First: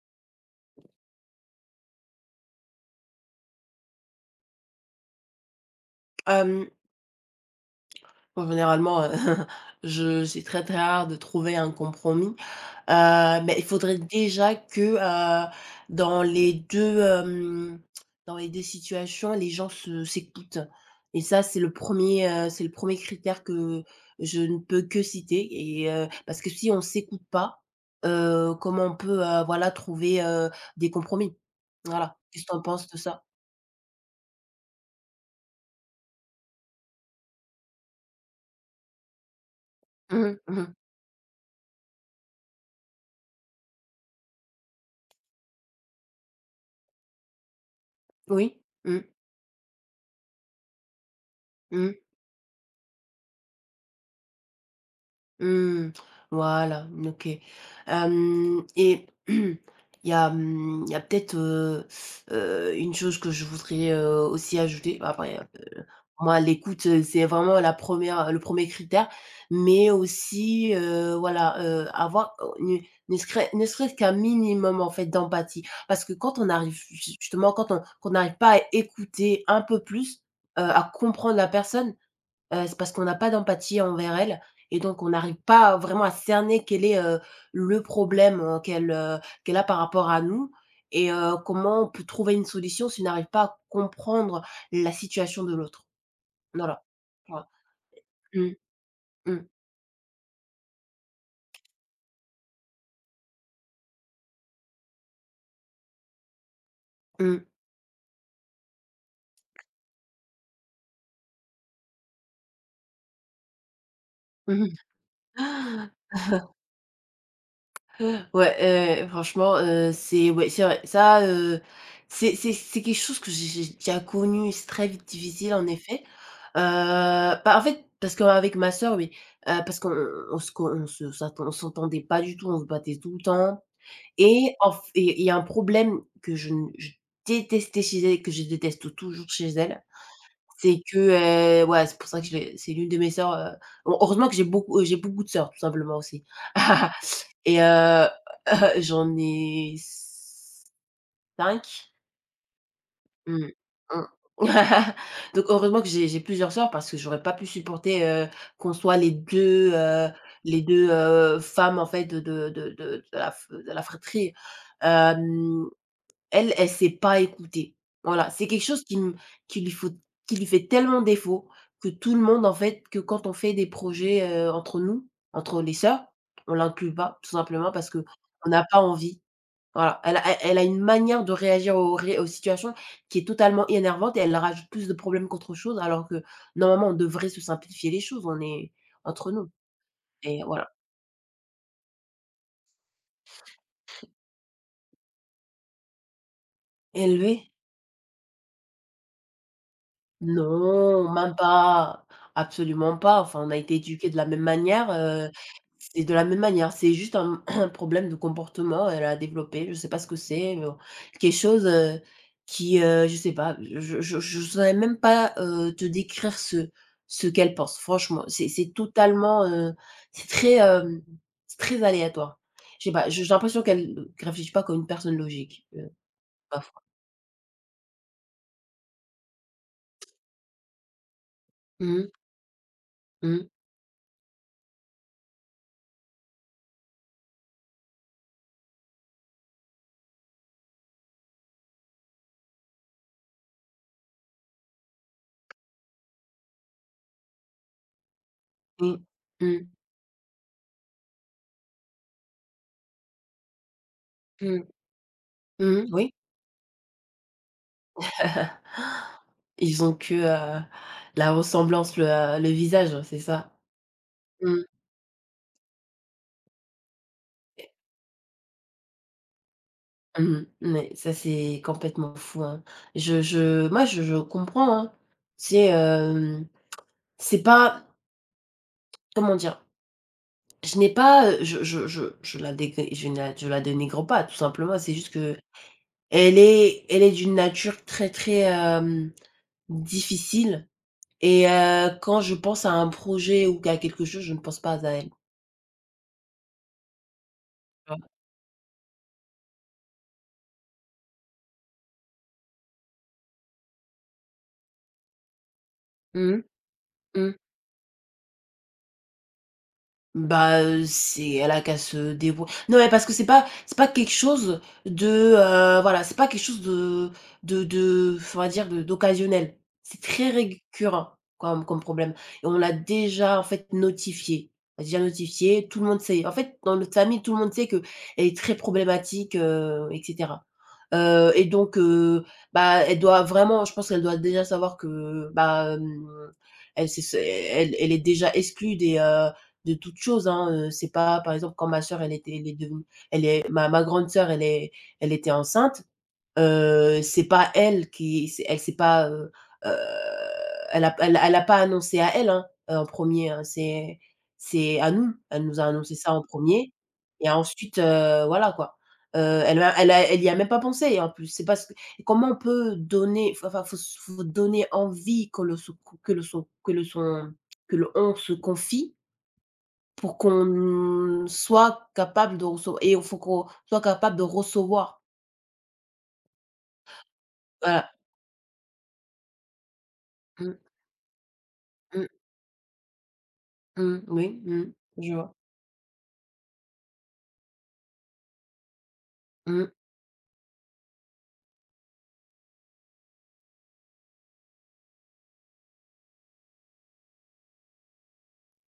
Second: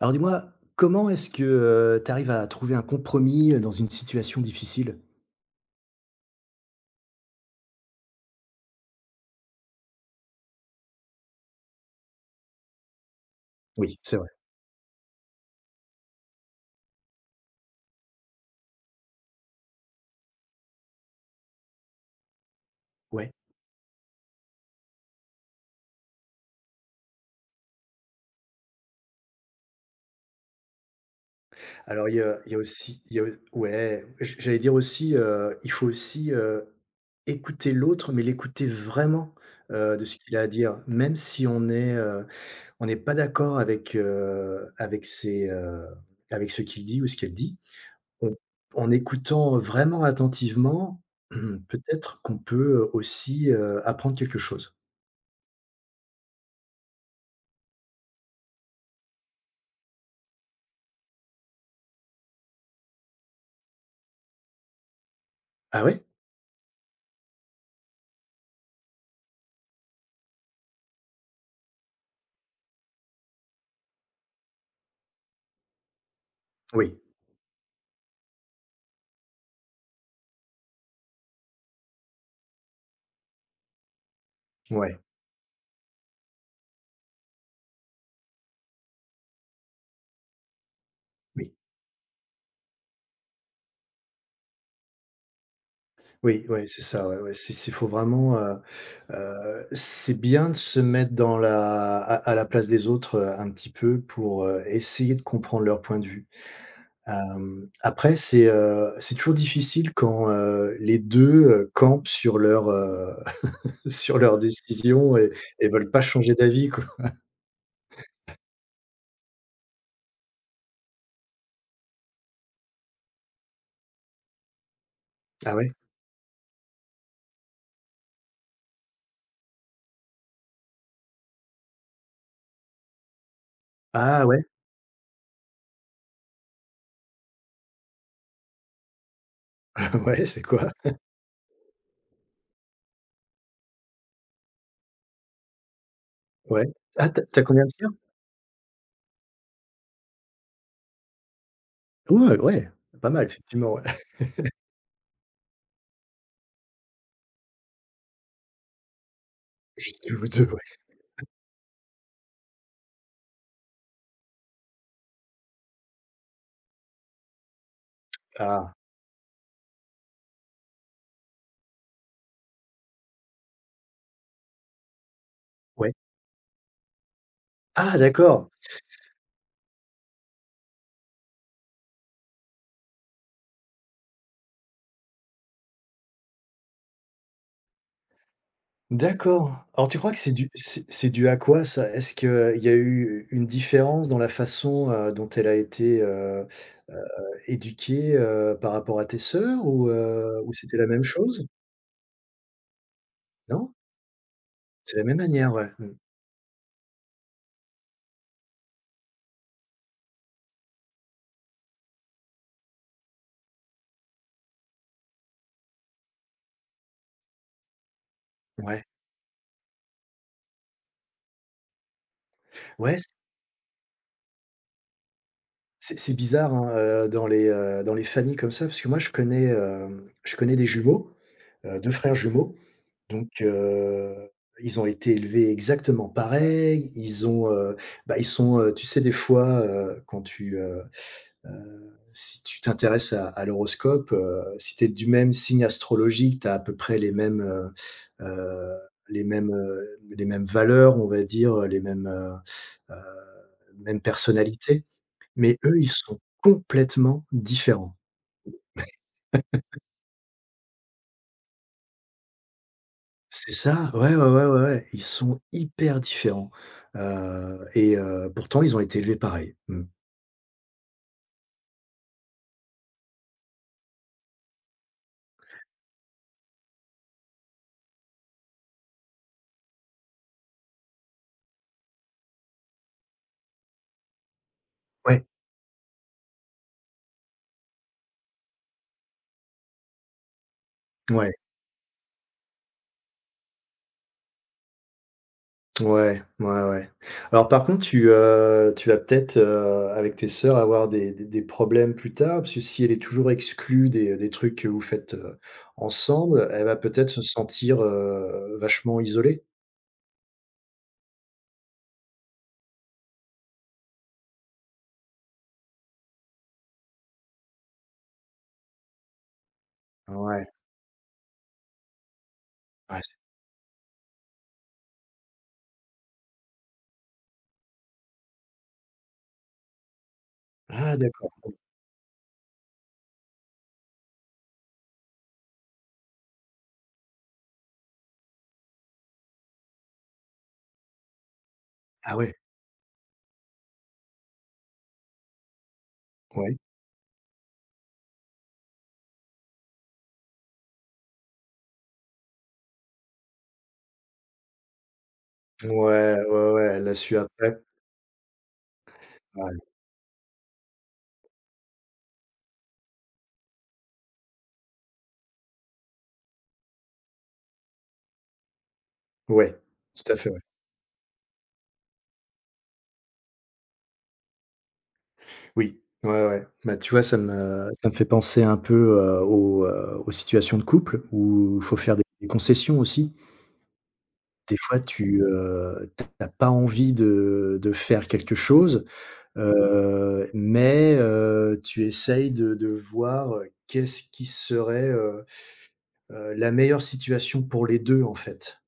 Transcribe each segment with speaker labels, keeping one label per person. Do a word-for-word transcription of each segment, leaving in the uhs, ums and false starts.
Speaker 1: Alors dis-moi, comment est-ce que tu arrives à trouver un compromis, heu, dans une situation difficile?
Speaker 2: Hem, bon, généralement, heu, je j'ai très, très rare de trouver un compromis, heu, mais il
Speaker 1: Oui,
Speaker 2: faudrait
Speaker 1: c'est vrai.
Speaker 2: déjà que, heu, dans les deux hem, dans les deux situations, les gens se s'écoutent. Et ça, c'est le premier heu, c'est le premier
Speaker 1: Ouais.
Speaker 2: critère que je ne peux que citer. Et heu, parce que si on s'écoute pas, heu, comment on peut, heu, voilà, trouver, heu, des compromis?
Speaker 1: Alors il
Speaker 2: Voilà.
Speaker 1: y a
Speaker 2: Qu'est-ce que
Speaker 1: il y
Speaker 2: tu
Speaker 1: a
Speaker 2: en penses de
Speaker 1: aussi il y a
Speaker 2: ça?
Speaker 1: ouais, j j'allais dire aussi, heu, il faut aussi, heu, écouter l'autre, mais l'écouter vraiment, heu, de ce
Speaker 2: Mmh
Speaker 1: qu'il
Speaker 2: mh,
Speaker 1: a à
Speaker 2: mmh mh.
Speaker 1: dire. Même si on est, heu, on n'est pas d'accord avec, heu, avec ses, heu, avec ce qu'il dit ou ce qu'elle dit, on
Speaker 2: Oui.
Speaker 1: en
Speaker 2: Mmh.
Speaker 1: écoutant vraiment attentivement,
Speaker 2: Mmh.
Speaker 1: peut-être qu'on peut, aussi, heu, apprendre quelque chose.
Speaker 2: Mmh. Voilà, mmh, OK. Hem Et il y a, mmh, il y a peut-être, heu heu, une chose que je voudrais, heu, aussi ajouter. Bah, après,
Speaker 1: Ah
Speaker 2: heu,
Speaker 1: ouais?
Speaker 2: moi, l'écoute, heu, c'est vraiment la première, le premier critère, mais aussi, heu, voilà, heu, avoir, heu, ne ne serait ne serait-ce qu'un minimum, en fait, d'empathie. Parce que quand on arrive
Speaker 1: Oui.
Speaker 2: ju justement, quand on qu'on n'arrive pas à écouter un peu plus, heu, à comprendre la personne, Heu, c'est parce qu'on n'a pas d'empathie envers elle et
Speaker 1: Ouais,
Speaker 2: donc on n'arrive pas vraiment à cerner quel est, heu, le problème, heu, qu'elle, heu, qu'elle a par rapport à nous. Et heu,
Speaker 1: oui,
Speaker 2: comment on peut trouver une solution si on n'arrive pas à comprendre la situation de l'autre.
Speaker 1: oui, oui, c'est
Speaker 2: Voilà.
Speaker 1: ça, ouais, ouais,
Speaker 2: Ouais.
Speaker 1: c'est c'est faut vraiment,
Speaker 2: Mmh,
Speaker 1: heu
Speaker 2: mmh,
Speaker 1: heu, c'est bien de se mettre dans la à à la place des autres, heu, un petit peu pour, heu, essayer de comprendre leur point de vue.
Speaker 2: mmh.
Speaker 1: Hem, après c'est, heu, c'est toujours difficile quand, heu, les deux heu, campent sur leur, heu, sur leur
Speaker 2: Mmh.
Speaker 1: décision et et veulent pas changer d'avis, quoi.
Speaker 2: Ouais, heu, franchement, heu, c'est ouais, c'est vrai. Ça, heu, c'est c'est c'est quelque chose que j'ai j'ai déjà connu, c'est très vite
Speaker 1: Ah
Speaker 2: difficile en
Speaker 1: ouais?
Speaker 2: effet. Heu, bah, en fait, parce qu'avec ma sœur, oui, heu, parce qu'on on se co on se s'attend on s'entendait pas du tout, on se battait tout le temps.
Speaker 1: Ah ouais?
Speaker 2: Et en f Et il y a un problème que je ne je détestais chez elle, que je déteste toujours chez elle,
Speaker 1: Ouais, c'est quoi?
Speaker 2: c'est que, heu, ouais, c'est pour ça que je l'ai c'est l'une de mes sœurs, heu, heureusement que j'ai beaucoup, euh, j'ai beaucoup de sœurs tout simplement aussi.
Speaker 1: Ouais. Ah, tu as
Speaker 2: Et
Speaker 1: combien de sœurs?
Speaker 2: heu, heu, j'en ai cinq.
Speaker 1: Ouais, ouais, pas mal
Speaker 2: Mmh.
Speaker 1: effectivement, ouais.
Speaker 2: Mmh. Donc heureusement que j'ai j'ai plusieurs sœurs, parce que j'aurais pas pu supporter, heu, qu'on soit les deux
Speaker 1: Juste
Speaker 2: heu,
Speaker 1: deux ou deux.
Speaker 2: les
Speaker 1: Ouais.
Speaker 2: deux heu, femmes en fait de de de de de la f de la fratrie. Hem, Elle, elle sait pas écouter. Voilà, c'est quelque
Speaker 1: Ah,
Speaker 2: chose qui m qui lui faut qui lui fait tellement défaut, que tout le monde en fait, que quand on fait des projets, heu, entre nous, entre les
Speaker 1: ouais.
Speaker 2: sœurs, on l'inclut pas, tout simplement parce
Speaker 1: Ah
Speaker 2: qu'on
Speaker 1: d'accord!
Speaker 2: n'a pas envie. Voilà, elle a elle elle a une manière de réagir aux ré aux situations, qui est totalement énervante et elle rajoute plus de problèmes qu'autre chose, alors que normalement on devrait se simplifier les choses, on est entre nous.
Speaker 1: D'accord. Alors tu crois que c'est
Speaker 2: Et
Speaker 1: dû
Speaker 2: voilà.
Speaker 1: c'est c'est dû à quoi ça? Est-ce qu'il y a eu une différence dans la façon, heu, dont elle a été, heu heu,
Speaker 2: Élevé?
Speaker 1: éduquée, heu, par rapport à tes sœurs ou heu, ou c'était la même
Speaker 2: Non, même
Speaker 1: chose?
Speaker 2: pas, absolument pas. Enfin, on a
Speaker 1: Non?
Speaker 2: été éduqués de la même manière,
Speaker 1: C'est la même
Speaker 2: heu,
Speaker 1: manière, ouais. Mmh.
Speaker 2: c'est de la même manière. C'est juste un un problème de comportement, elle a développé, je sais pas ce que c'est, heu, quelque chose, heu, qui, heu, je sais pas, je je je saurais même pas, heu, te décrire ce ce qu'elle pense. Franchement, c'est c'est
Speaker 1: Ouais.
Speaker 2: totalement, heu, c'est très, hem, c'est très aléatoire. Je sais
Speaker 1: Ouais, c
Speaker 2: pas, j'ai l'impression qu'elle ne réfléchit pas comme une personne logique, heu,
Speaker 1: c'est c'est bizarre,
Speaker 2: ma
Speaker 1: hein,
Speaker 2: foi.
Speaker 1: heu, dans les, heu, dans les familles comme ça, parce que moi je connais, hem, je connais des jumeaux, heu, deux
Speaker 2: Mmh mh.
Speaker 1: frères jumeaux. Donc,
Speaker 2: Mmh.
Speaker 1: heu, ils ont été élevés exactement pareil, ils ont, heu, bah, ils sont, heu, tu sais des fois, heu, quand tu, heu heu, si tu t'intéresses à à l'horoscope, heu, si tu es du même signe astrologique, tu as à peu près les mêmes, heu heu,
Speaker 2: Mmh.
Speaker 1: les mêmes,
Speaker 2: Mmh.
Speaker 1: heu, les mêmes valeurs, on va dire, les mêmes, heu heu, mêmes
Speaker 2: Mmh.
Speaker 1: personnalités. Mais eux,
Speaker 2: Mmh.
Speaker 1: ils
Speaker 2: Oui.
Speaker 1: sont complètement différents.
Speaker 2: Ils ont que, heu, la ressemblance, le, heu, le visage, c'est
Speaker 1: C'est
Speaker 2: ça?
Speaker 1: ça, ouais, ouais, ouais,
Speaker 2: Mmh.
Speaker 1: ouais, ouais, ils sont hyper différents, heu et heu, pourtant ils ont été élevés pareil. Mmh.
Speaker 2: Mmh. Mais ça, c'est complètement fou, hein. Je je Moi, je je comprends, hein. C'est, hem, c'est pas, comment dire? Je n'ai pas, heu, je je je je la dégr je ne la je la dénigre pas, tout simplement. C'est juste
Speaker 1: Ouais.
Speaker 2: que elle est elle est d'une nature très, très, hem, difficile.
Speaker 1: Ouais,
Speaker 2: Et heu, quand je pense à un projet ou à quelque chose, je ne pense pas à elle, tu
Speaker 1: ouais, ouais, ouais. Alors par contre tu,
Speaker 2: vois?
Speaker 1: heu, tu vas peut-être, heu, avec tes sœurs avoir des des des problèmes plus tard, parce que si elle est toujours exclue des, des trucs que vous faites, heu,
Speaker 2: Mmh mh.
Speaker 1: ensemble, elle va peut-être se
Speaker 2: Mmh.
Speaker 1: sentir, heu, vachement isolée.
Speaker 2: Bah, heu, c'est elle a qu'à se débrou non, mais parce que c'est pas c'est pas quelque chose de, heu, voilà, c'est pas quelque chose de de de f on va dire de d'occasionnel. C'est très
Speaker 1: Ouais,
Speaker 2: récurrent comme comme problème, et on l'a
Speaker 1: ouais, c'est
Speaker 2: déjà, en fait, notifié. On l'a déjà notifié, tout le monde sait. En fait, dans notre famille, tout le monde sait qu'elle est très problématique, heu et cetera.
Speaker 1: ah
Speaker 2: Heu
Speaker 1: d'accord.
Speaker 2: et donc heu, bah, elle doit vraiment, je pense qu'elle doit déjà savoir que, bah, hem, elle c'est c'est elle elle est déjà exclue des, heu de toute chose, hein, heu, c'est pas, par exemple, quand ma sœur elle
Speaker 1: Ah ouais,
Speaker 2: était elle est devenue elle est ma ma grande sœur elle est elle était enceinte,
Speaker 1: ouais.
Speaker 2: heu, c'est pas elle qui c'est elle s'est pas, heu heu, elle a elle elle a pas annoncé à elle, hein, heu, en premier, hein, c'est c'est à nous. Elle nous a annoncé ça
Speaker 1: Ouais,
Speaker 2: en
Speaker 1: ouais, ouais,
Speaker 2: premier
Speaker 1: elle l'a su
Speaker 2: et
Speaker 1: après.
Speaker 2: ensuite, heu, voilà quoi. Heu,
Speaker 1: Ouais,
Speaker 2: elle a elle a elle y a même pas pensé en plus, c'est parce que, comment on peut donner, enfin enfin, faut faut donner envie que le se que le son que le son que le on se confie
Speaker 1: ouais, tout à
Speaker 2: pour
Speaker 1: fait, ouais.
Speaker 2: qu'on soit capable de recevoir. Et il faut qu'on soit capable de recevoir.
Speaker 1: Oui, ouais, ouais. Ouais. Bah, tu vois, ça me ça
Speaker 2: Voilà.
Speaker 1: me fait penser un peu, heu, aux, heu, aux
Speaker 2: Mmh,
Speaker 1: situations de couple où il faut faire des
Speaker 2: mmh,
Speaker 1: des concessions aussi.
Speaker 2: mmh, oui,
Speaker 1: Des
Speaker 2: mmh,
Speaker 1: fois,
Speaker 2: je
Speaker 1: tu,
Speaker 2: vois.
Speaker 1: n'as pas envie de de faire quelque chose,
Speaker 2: Mmh,
Speaker 1: heu, mais, heu, tu essayes de de voir, qu'est-ce qui serait, heu heu, la meilleure situation pour les deux en fait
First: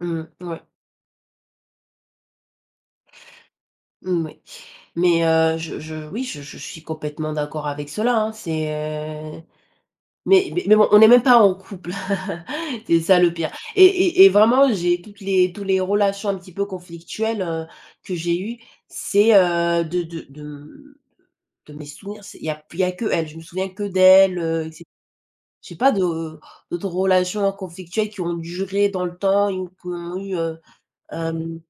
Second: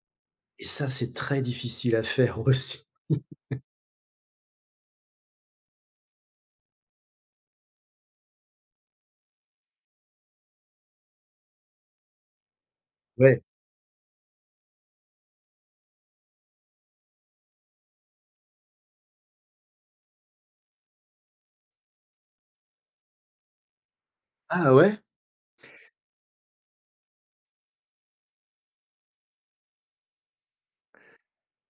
Speaker 2: mmh, ouais,
Speaker 1: et ça, c'est très difficile à faire aussi.
Speaker 2: mmh, oui. Mais heu, je je oui, je je suis complètement d'accord avec cela, hein. C'est, heu mais mais mais bon, on n'est même pas en couple. C'est ça, le
Speaker 1: Ouais.
Speaker 2: pire. Et et et vraiment, j'ai toutes les tous les relations un petit peu conflictuelles, heu, que j'ai eues, c'est, heu, de de de, mmh, de mes souvenirs, c'est il y a il y a que elle. Je me souviens que d'elle, heu
Speaker 1: Ah
Speaker 2: et cetera.
Speaker 1: ouais?
Speaker 2: J'ai pas de d'autres relations conflictuelles qui ont duré dans le temps, et ou qui ont eu, heu, hem,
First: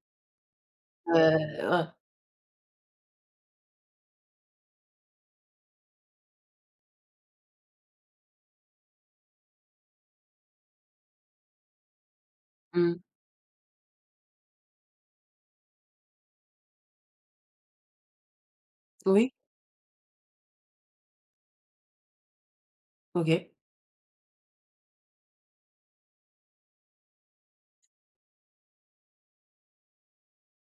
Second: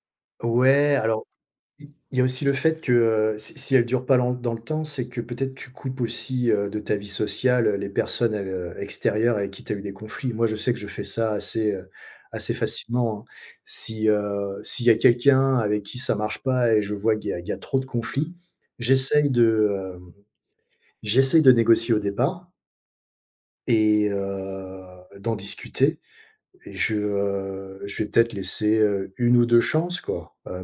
Speaker 1: Ouais,
Speaker 2: heu,
Speaker 1: alors
Speaker 2: ouais,
Speaker 1: Il il y a aussi le fait que, heu, si si elle dure pas dans dans le temps, c'est que peut-être tu coupes aussi, heu, de ta vie sociale, heu, les personnes, heu, extérieures avec qui tu as eu des conflits. Moi, je sais que je fais ça assez, heu, assez
Speaker 2: mmh.
Speaker 1: facilement, hein. Si, heu, s'il y a quelqu'un avec qui ça marche pas et je vois qu'il y a il y a trop de conflits, j'essaye
Speaker 2: Oui,
Speaker 1: de, hem, j'essaye de négocier au départ
Speaker 2: OK.
Speaker 1: et heu, d'en discuter et je, heu, je vais peut-être laisser, heu, une ou deux chances quoi, heu,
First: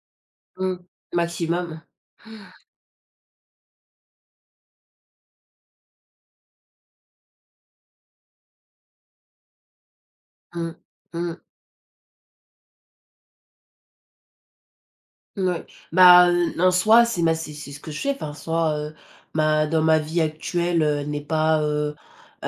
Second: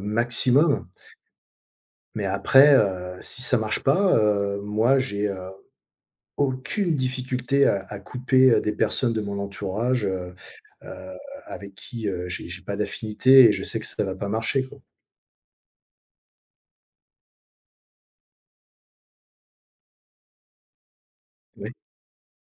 Speaker 2: Mmh.
Speaker 1: maximum.
Speaker 2: Maximum.
Speaker 1: Mais après, heu, si ça marche pas, heu, moi j'ai, heu, aucune difficulté à à couper, heu, des personnes de mon entourage, heu
Speaker 2: Mmh.
Speaker 1: heu,
Speaker 2: Mmh.
Speaker 1: avec qui, heu, j'ai j'ai pas d'affinité et je sais que ça va pas marcher, quoi.
Speaker 2: Ouais. Bah, heu, en soi, c'est ma c'est c'est ce que je fais. Enfin, en soi, heu, ma dans ma vie actuelle, heu, elle n'est pas,
Speaker 1: Oui,
Speaker 2: heu heu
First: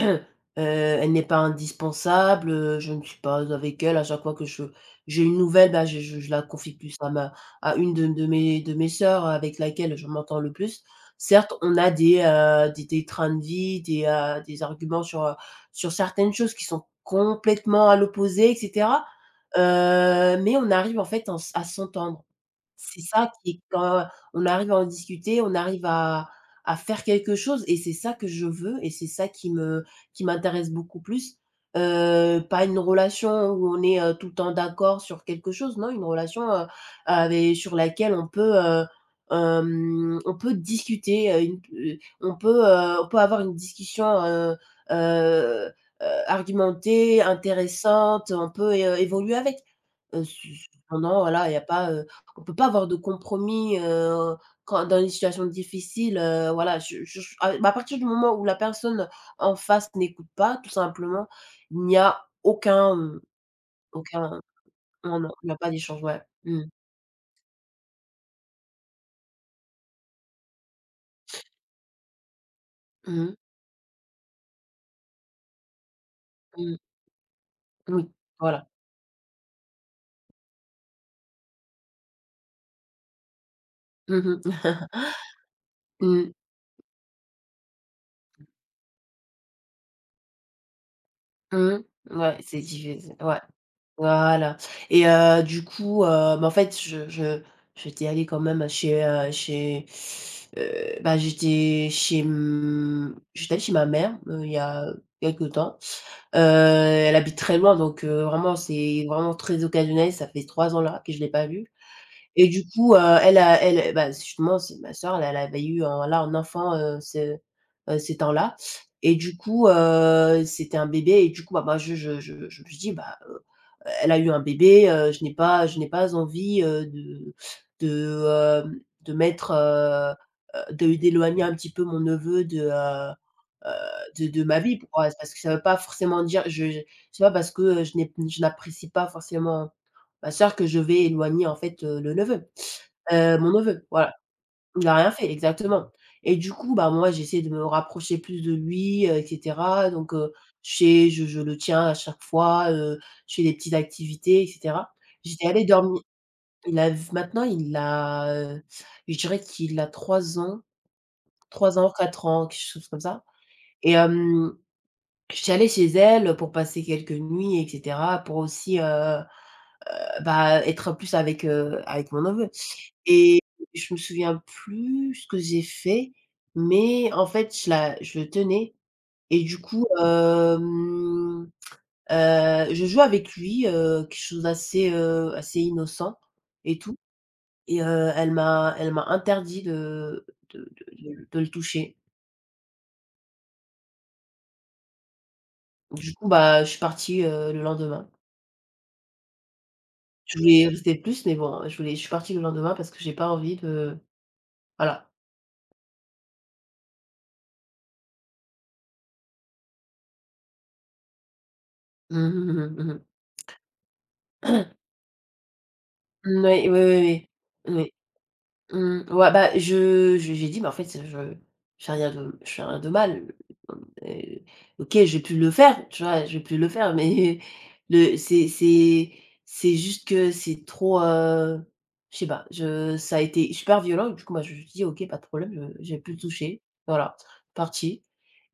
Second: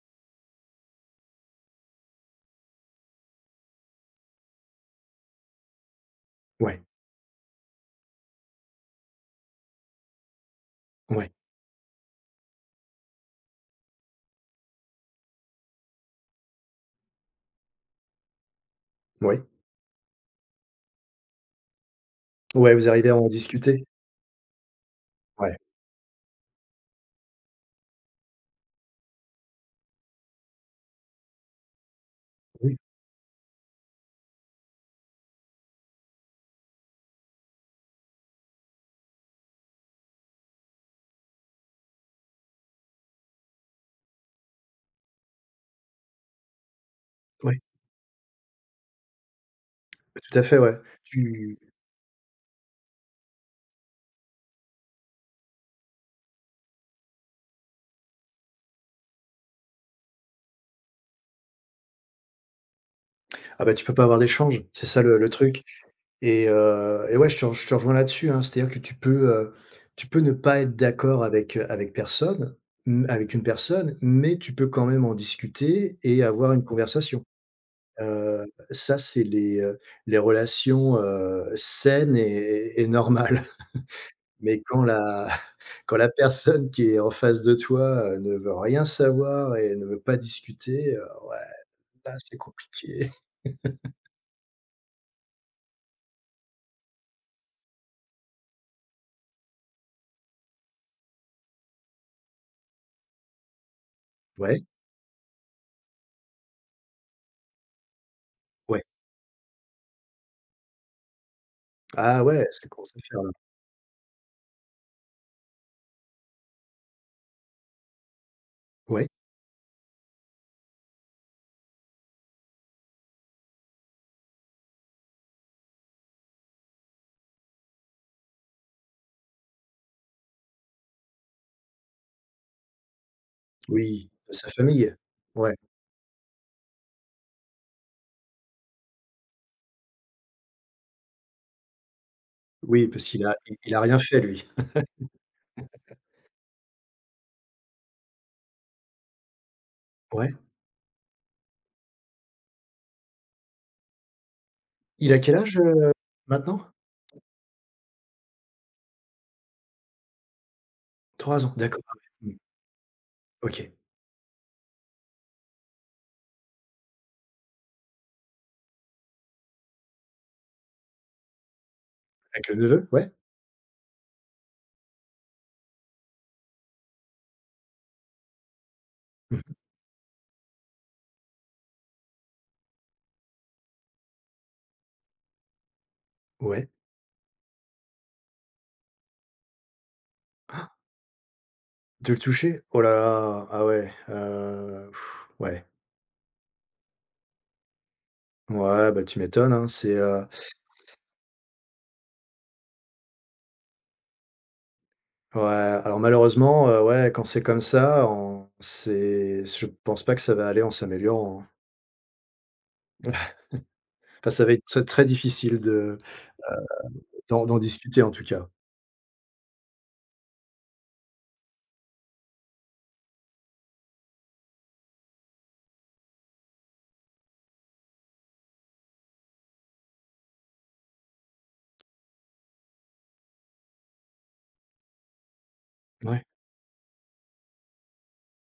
Speaker 2: heu, elle n'est pas indispensable, heu, je ne suis pas avec elle à chaque fois que je j'ai une nouvelle, bah, je je je la confie
Speaker 1: ouais,
Speaker 2: plus à ma à une de de mes de mes sœurs avec laquelle je m'entends le plus.
Speaker 1: ouais,
Speaker 2: Certes, on a des, heu, des des trains de vie, des, heu, des arguments sur, heu, sur certaines choses qui sont complètement à l'opposé, et cetera.
Speaker 1: ouais.
Speaker 2: Heu, mais on arrive en fait, en s à s'entendre.
Speaker 1: Ouais, vous
Speaker 2: C'est
Speaker 1: arrivez à en
Speaker 2: ça qui est
Speaker 1: discuter?
Speaker 2: quand on arrive à en discuter, on
Speaker 1: Ouais.
Speaker 2: arrive à à faire quelque chose, et c'est ça que je veux et c'est ça qui me qui m'intéresse beaucoup plus. Heu, pas
Speaker 1: Oui,
Speaker 2: une relation où on est, heu, tout le temps d'accord sur quelque chose, non, une relation, heu, avec sur laquelle on peut, heu, hem, on peut discuter, heu, une heu, on peut, heu, on peut avoir une discussion, heu heu heu, argumentée,
Speaker 1: ouais,
Speaker 2: intéressante, on peut é évoluer avec. Heu,
Speaker 1: tout à
Speaker 2: su
Speaker 1: fait, ouais.
Speaker 2: cependant, voilà, il y
Speaker 1: Tu
Speaker 2: a pas, heu on peut pas avoir de compromis, heu, quand, dans une situation difficile, heu, voilà, je je je à à partir du moment où la personne en face n'écoute pas, tout simplement, il n'y a aucun, mmh,
Speaker 1: ah bah, tu peux pas avoir
Speaker 2: aucun
Speaker 1: d'échange, c'est ça le
Speaker 2: non,
Speaker 1: le
Speaker 2: non, il y a
Speaker 1: truc.
Speaker 2: pas d'échange, ouais.
Speaker 1: Et
Speaker 2: Mmh.
Speaker 1: heu et ouais, je te re je te rejoins là-dessus, hein. C'est-à-dire que tu peux, heu, tu peux ne pas être d'accord avec, heu, avec personne, mmh,
Speaker 2: Mmh
Speaker 1: avec
Speaker 2: mh.
Speaker 1: une personne, mais tu peux quand même en discuter et avoir une
Speaker 2: Mmh.
Speaker 1: conversation.
Speaker 2: Oui,
Speaker 1: Heu,
Speaker 2: voilà.
Speaker 1: ça, c'est les, heu, les relations, heu, saines et et normales.
Speaker 2: Mmh mh.
Speaker 1: Mais quand
Speaker 2: Mmh.
Speaker 1: la quand la personne qui est en face de toi, heu, ne veut rien savoir et ne veut pas discuter, heu, ouais, là,
Speaker 2: Ouais,
Speaker 1: c'est
Speaker 2: c'est
Speaker 1: compliqué.
Speaker 2: difficile, ouais. Voilà. Et heu, du coup, heu, bah, en fait, je je j'étais allée quand même chez, heu, chez, heu, bah, j'étais chez, mmh, j'étais allée chez ma mère, heu, il y
Speaker 1: Ouais,
Speaker 2: a quelques temps. Heu, elle habite très loin, donc heu, vraiment
Speaker 1: ouais.
Speaker 2: c'est vraiment très occasionnel, ça fait trois ans là que je l'ai pas vue.
Speaker 1: Ah ouais,
Speaker 2: Et du
Speaker 1: c'est commence
Speaker 2: coup,
Speaker 1: à
Speaker 2: heu,
Speaker 1: faire, là.
Speaker 2: elle a elle bah, justement, c'est ma sœur, elle elle avait eu un là, un enfant, heu, ce heu, ces temps-là.
Speaker 1: Ouais.
Speaker 2: Et du coup, heu, c'était un bébé, et du coup, bah bah, je je je je me suis dit: «Bah, heu, elle a eu un bébé, heu, je n'ai pas je n'ai pas envie, heu, de de, hem, de mettre, heu heu, de d'éloigner un petit peu mon neveu de, heu heu,
Speaker 1: Oui,
Speaker 2: de
Speaker 1: de
Speaker 2: de
Speaker 1: sa
Speaker 2: ma vie» pour,
Speaker 1: famille?
Speaker 2: parce que ça
Speaker 1: Ouais.
Speaker 2: ne veut pas forcément dire, je je c'est pas parce que, heu, je n'ai je n'apprécie pas forcément ma sœur, que je vais éloigner en fait, heu, le neveu,
Speaker 1: Oui, parce qu'il a
Speaker 2: heu, mon
Speaker 1: il il a
Speaker 2: neveu,
Speaker 1: rien
Speaker 2: voilà.
Speaker 1: fait lui.
Speaker 2: Il a rien fait, exactement, et du coup, bah, moi j'essaie de me rapprocher plus de lui, heu et cetera, donc
Speaker 1: Ouais.
Speaker 2: heu, je fais je je le tiens à chaque fois, heu, je fais des petites activités, et cetera.
Speaker 1: Il a quel
Speaker 2: J'étais
Speaker 1: âge,
Speaker 2: allée
Speaker 1: heu,
Speaker 2: dormi
Speaker 1: maintenant?
Speaker 2: il a v Maintenant il a, heu, je dirais qu'il a trois ans,
Speaker 1: Trois ans,
Speaker 2: trois
Speaker 1: d'accord, ah
Speaker 2: ans, quatre
Speaker 1: ouais. Mmh.
Speaker 2: ans, quelque chose comme ça.
Speaker 1: OK.
Speaker 2: Et hem, j'étais allée chez elle pour passer quelques nuits, et cetera, pour aussi, heu, bah, être plus avec, heu, avec mon
Speaker 1: Avec
Speaker 2: neveu.
Speaker 1: le neveu? Ouais.
Speaker 2: Et je me souviens plus ce que j'ai fait, mais en fait, je la je le tenais
Speaker 1: Mmh.
Speaker 2: et du coup, hem, heu, je jouais avec lui, heu, quelque chose d'assez, heu, assez innocent
Speaker 1: Ouais.
Speaker 2: et tout. Et heu, elle m'a elle m'a interdit de de de de de le toucher.
Speaker 1: De le toucher? Oh là là, ah ouais, heu, ouais.
Speaker 2: Du coup, bah, je suis partie, heu, le lendemain.
Speaker 1: Ouais, bah, tu m'étonnes, hein, c'est, heu
Speaker 2: Je voulais rester plus, mais bon, je voulais je suis partie le lendemain parce que j'ai pas envie de voilà.
Speaker 1: ouais, alors malheureusement, heu, ouais, quand c'est comme ça, on c'est je pense pas que ça va aller en s'améliorant, hein.
Speaker 2: Mmh mh, mmh mh, mmh mh.
Speaker 1: Enfin, ça va être très, très difficile de
Speaker 2: Moui, oui, oui,
Speaker 1: d'en d'en
Speaker 2: oui. Oui.
Speaker 1: discuter en tout cas.
Speaker 2: Mmh, ouais, bah, je je j'ai dit: «Mais en fait, je je fais rien de je fais rien de mal, heu, OK, j'ai pu le faire», tu vois? J'ai pu le faire, mais le c'est c'est c'est juste que c'est trop, heu, je sais pas, je ça a été super violent. Du coup, moi, je lui dis: «OK, pas de problème, je j'ai pu le
Speaker 1: Ouais.
Speaker 2: toucher». Voilà, parti.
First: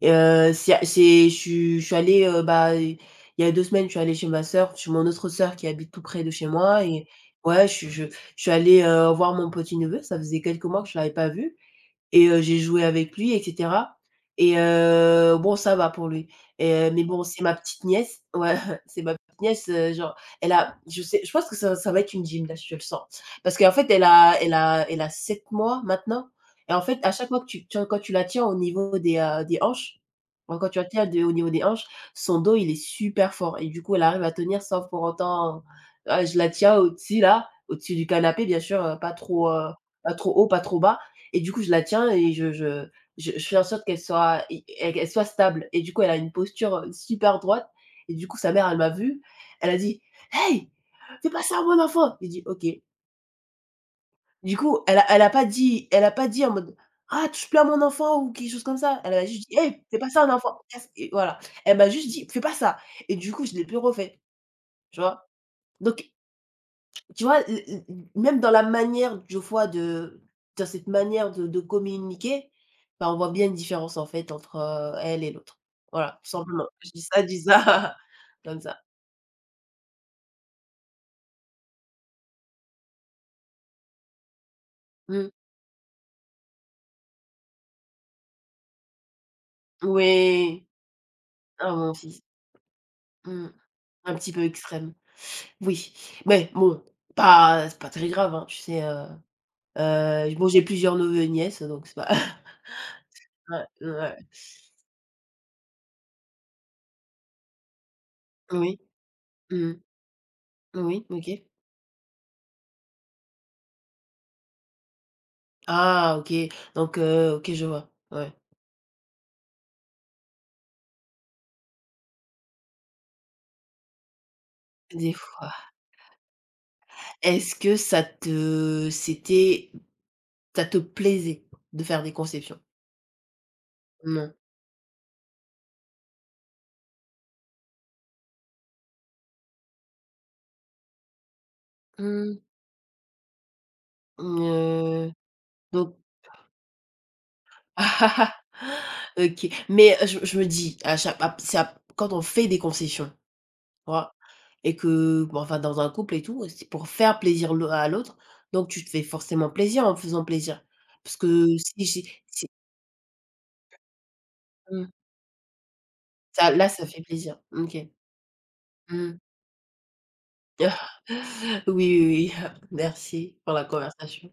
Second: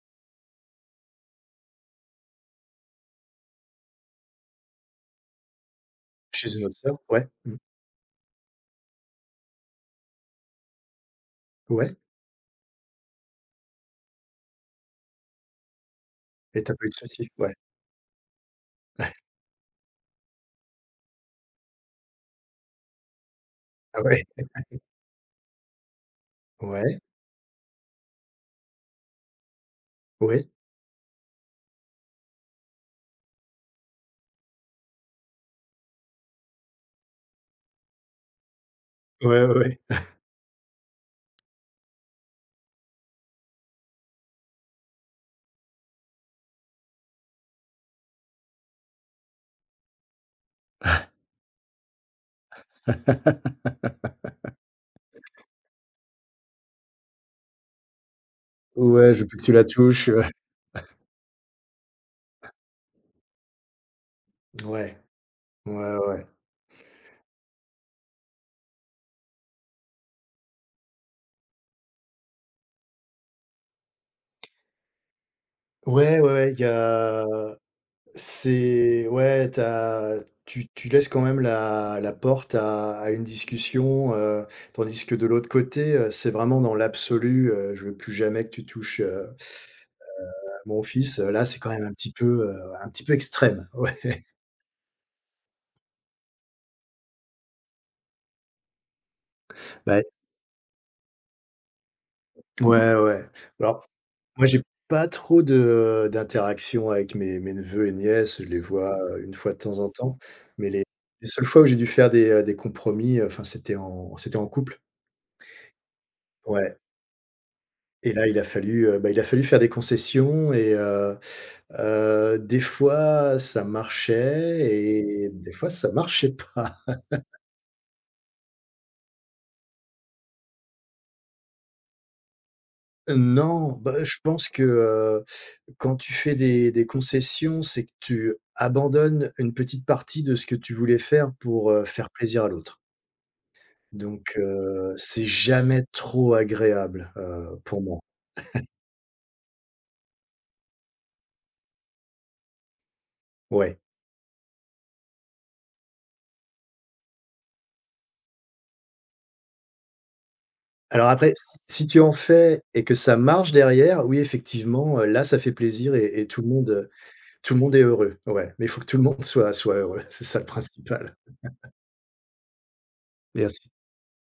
Speaker 2: Et heu, c'est c'est je suis je suis allée, heu, bah, il y a deux semaines, je suis allée chez ma sœur, chez mon autre sœur qui habite tout près de chez
Speaker 1: Chez une autre
Speaker 2: moi.
Speaker 1: sœur?
Speaker 2: Et
Speaker 1: Ouais. Mmh.
Speaker 2: ouais, je suis je je suis allée, heu, voir mon petit-neveu. Ça faisait quelques mois que je ne l'avais pas vu
Speaker 1: Ouais
Speaker 2: et heu, j'ai joué avec lui et cetera. Et heu, bon, ça va pour lui.
Speaker 1: et
Speaker 2: Et
Speaker 1: tu as pas eu
Speaker 2: heu,
Speaker 1: de
Speaker 2: mais bon,
Speaker 1: soucis?
Speaker 2: c'est
Speaker 1: Ouais.
Speaker 2: ma petite nièce. Ouais, c'est ma petite nièce, heu, genre elle a je sais je pense que ça ça va être une gym là, je le sens. Parce qu'en fait,
Speaker 1: Ah
Speaker 2: elle
Speaker 1: ouais.
Speaker 2: a elle a elle a sept mois maintenant. Et en fait,
Speaker 1: Ouais,
Speaker 2: à chaque fois que tu tu quand tu la tiens au niveau des, heu, des hanches,
Speaker 1: ouais,
Speaker 2: quand quand tu la tiens de au niveau des hanches, son dos, il est super fort et du coup, elle arrive à tenir sans pour autant, heu, je la tiens au-dessus là, au-dessus du canapé bien sûr, heu, pas
Speaker 1: Ouais,
Speaker 2: trop, heu,
Speaker 1: ouais.
Speaker 2: pas trop haut, pas trop bas. Et du coup, je la tiens et je je je je fais en sorte qu'elle soit et et qu'elle soit stable et du coup, elle a une posture, heu, super droite. Et du coup, sa mère, elle m'a vue, elle a dit: «Hey! Fais pas ça à mon enfant!» J'ai dit: «OK». Du coup, elle a elle a pas dit elle a pas dit en mode: «Ah, touche plus à mon enfant» ou quelque chose comme ça.
Speaker 1: Ouais,
Speaker 2: Elle
Speaker 1: je veux
Speaker 2: a
Speaker 1: plus que
Speaker 2: juste
Speaker 1: tu
Speaker 2: dit:
Speaker 1: la
Speaker 2: «Hey, fais
Speaker 1: touches,
Speaker 2: pas ça à un enfant, casse» et voilà. Elle m'a juste dit: «Fais pas ça» et du coup, je l'ai plus refait,
Speaker 1: ouais,
Speaker 2: tu vois?
Speaker 1: ouais, ouais,
Speaker 2: Donc
Speaker 1: ouais.
Speaker 2: tu vois, l l même dans la manière, je vois, de dans cette manière de de communiquer, bah, on voit bien une différence, en fait, entre, heu, elle et l'autre. Voilà,
Speaker 1: Ouais, ouais,
Speaker 2: tout
Speaker 1: ouais, il y
Speaker 2: simplement. Je dis ça,
Speaker 1: a
Speaker 2: je dis ça, comme ça.
Speaker 1: c'est ouais, t'as, tu tu laisses quand même la la porte à à une discussion, heu, tandis que de
Speaker 2: Mmh.
Speaker 1: l'autre côté, heu, c'est vraiment dans l'absolu, heu, je veux plus jamais que tu touches, heu, à
Speaker 2: Oui.
Speaker 1: mon fils, heu, là, c'est quand
Speaker 2: Ah,
Speaker 1: même un
Speaker 2: mon
Speaker 1: petit
Speaker 2: fils.
Speaker 1: peu, heu, un petit peu
Speaker 2: Mmh.
Speaker 1: extrême, ouais.
Speaker 2: Un petit peu extrême. Oui, mais bon, pas c'est pas très grave, hein, tu sais, heu
Speaker 1: Bah
Speaker 2: heu, bon, j'ai plusieurs neveux et nièces, donc c'est pas
Speaker 1: ouais, ouais.
Speaker 2: ouais,
Speaker 1: Alors
Speaker 2: ouais.
Speaker 1: moi, j'ai pas trop de d'interaction avec mes mes neveux et nièces. Je les
Speaker 2: Oui.
Speaker 1: vois, heu, une fois de temps
Speaker 2: Mmh.
Speaker 1: en temps, mais les
Speaker 2: Oui,
Speaker 1: les
Speaker 2: OK.
Speaker 1: seules fois où j'ai dû faire des, heu, des compromis, heu, enfin, c'était en c'était en couple.
Speaker 2: Ah OK,
Speaker 1: Ouais
Speaker 2: donc heu, OK, je vois.
Speaker 1: et là,
Speaker 2: Ouais.
Speaker 1: il a fallu, heu, bah, il a fallu faire des concessions et heu heu, des fois, ça marchait
Speaker 2: Des
Speaker 1: et
Speaker 2: fois.
Speaker 1: des fois, ça marchait pas.
Speaker 2: Est-ce que ça te c'était ça te plaisait de faire des conceptions?
Speaker 1: Non, bah, je
Speaker 2: Non.
Speaker 1: pense que, heu, quand tu fais des des concessions, c'est que tu abandonnes une petite partie de ce que tu voulais faire pour, heu, faire
Speaker 2: Mmh,
Speaker 1: plaisir à l'autre. Donc heu,
Speaker 2: heu,
Speaker 1: c'est jamais
Speaker 2: donc
Speaker 1: trop agréable, heu, pour moi.
Speaker 2: OK, mais euh, je je me dis à chaque à c'est à quand on fait des concessions, tu
Speaker 1: Ouais.
Speaker 2: vois? Et que bon, enfin, dans un couple et tout, c'est pour faire plaisir l'au à l'autre, donc tu te fais forcément plaisir en faisant plaisir.
Speaker 1: Alors
Speaker 2: Parce
Speaker 1: après,
Speaker 2: que si
Speaker 1: si tu
Speaker 2: j'ai
Speaker 1: en
Speaker 2: si
Speaker 1: fais et que ça marche derrière, oui
Speaker 2: Mmh,
Speaker 1: effectivement, heu, là ça fait plaisir et et tout le
Speaker 2: ça là,
Speaker 1: monde,
Speaker 2: ça
Speaker 1: heu,
Speaker 2: fait plaisir.
Speaker 1: tout le monde
Speaker 2: OK.
Speaker 1: est heureux. Ouais, mais il faut que tout le
Speaker 2: Mmh.
Speaker 1: monde soit soit heureux, c'est ça le
Speaker 2: Oui,
Speaker 1: principal.
Speaker 2: oui, oui, merci pour la
Speaker 1: Merci.
Speaker 2: conversation.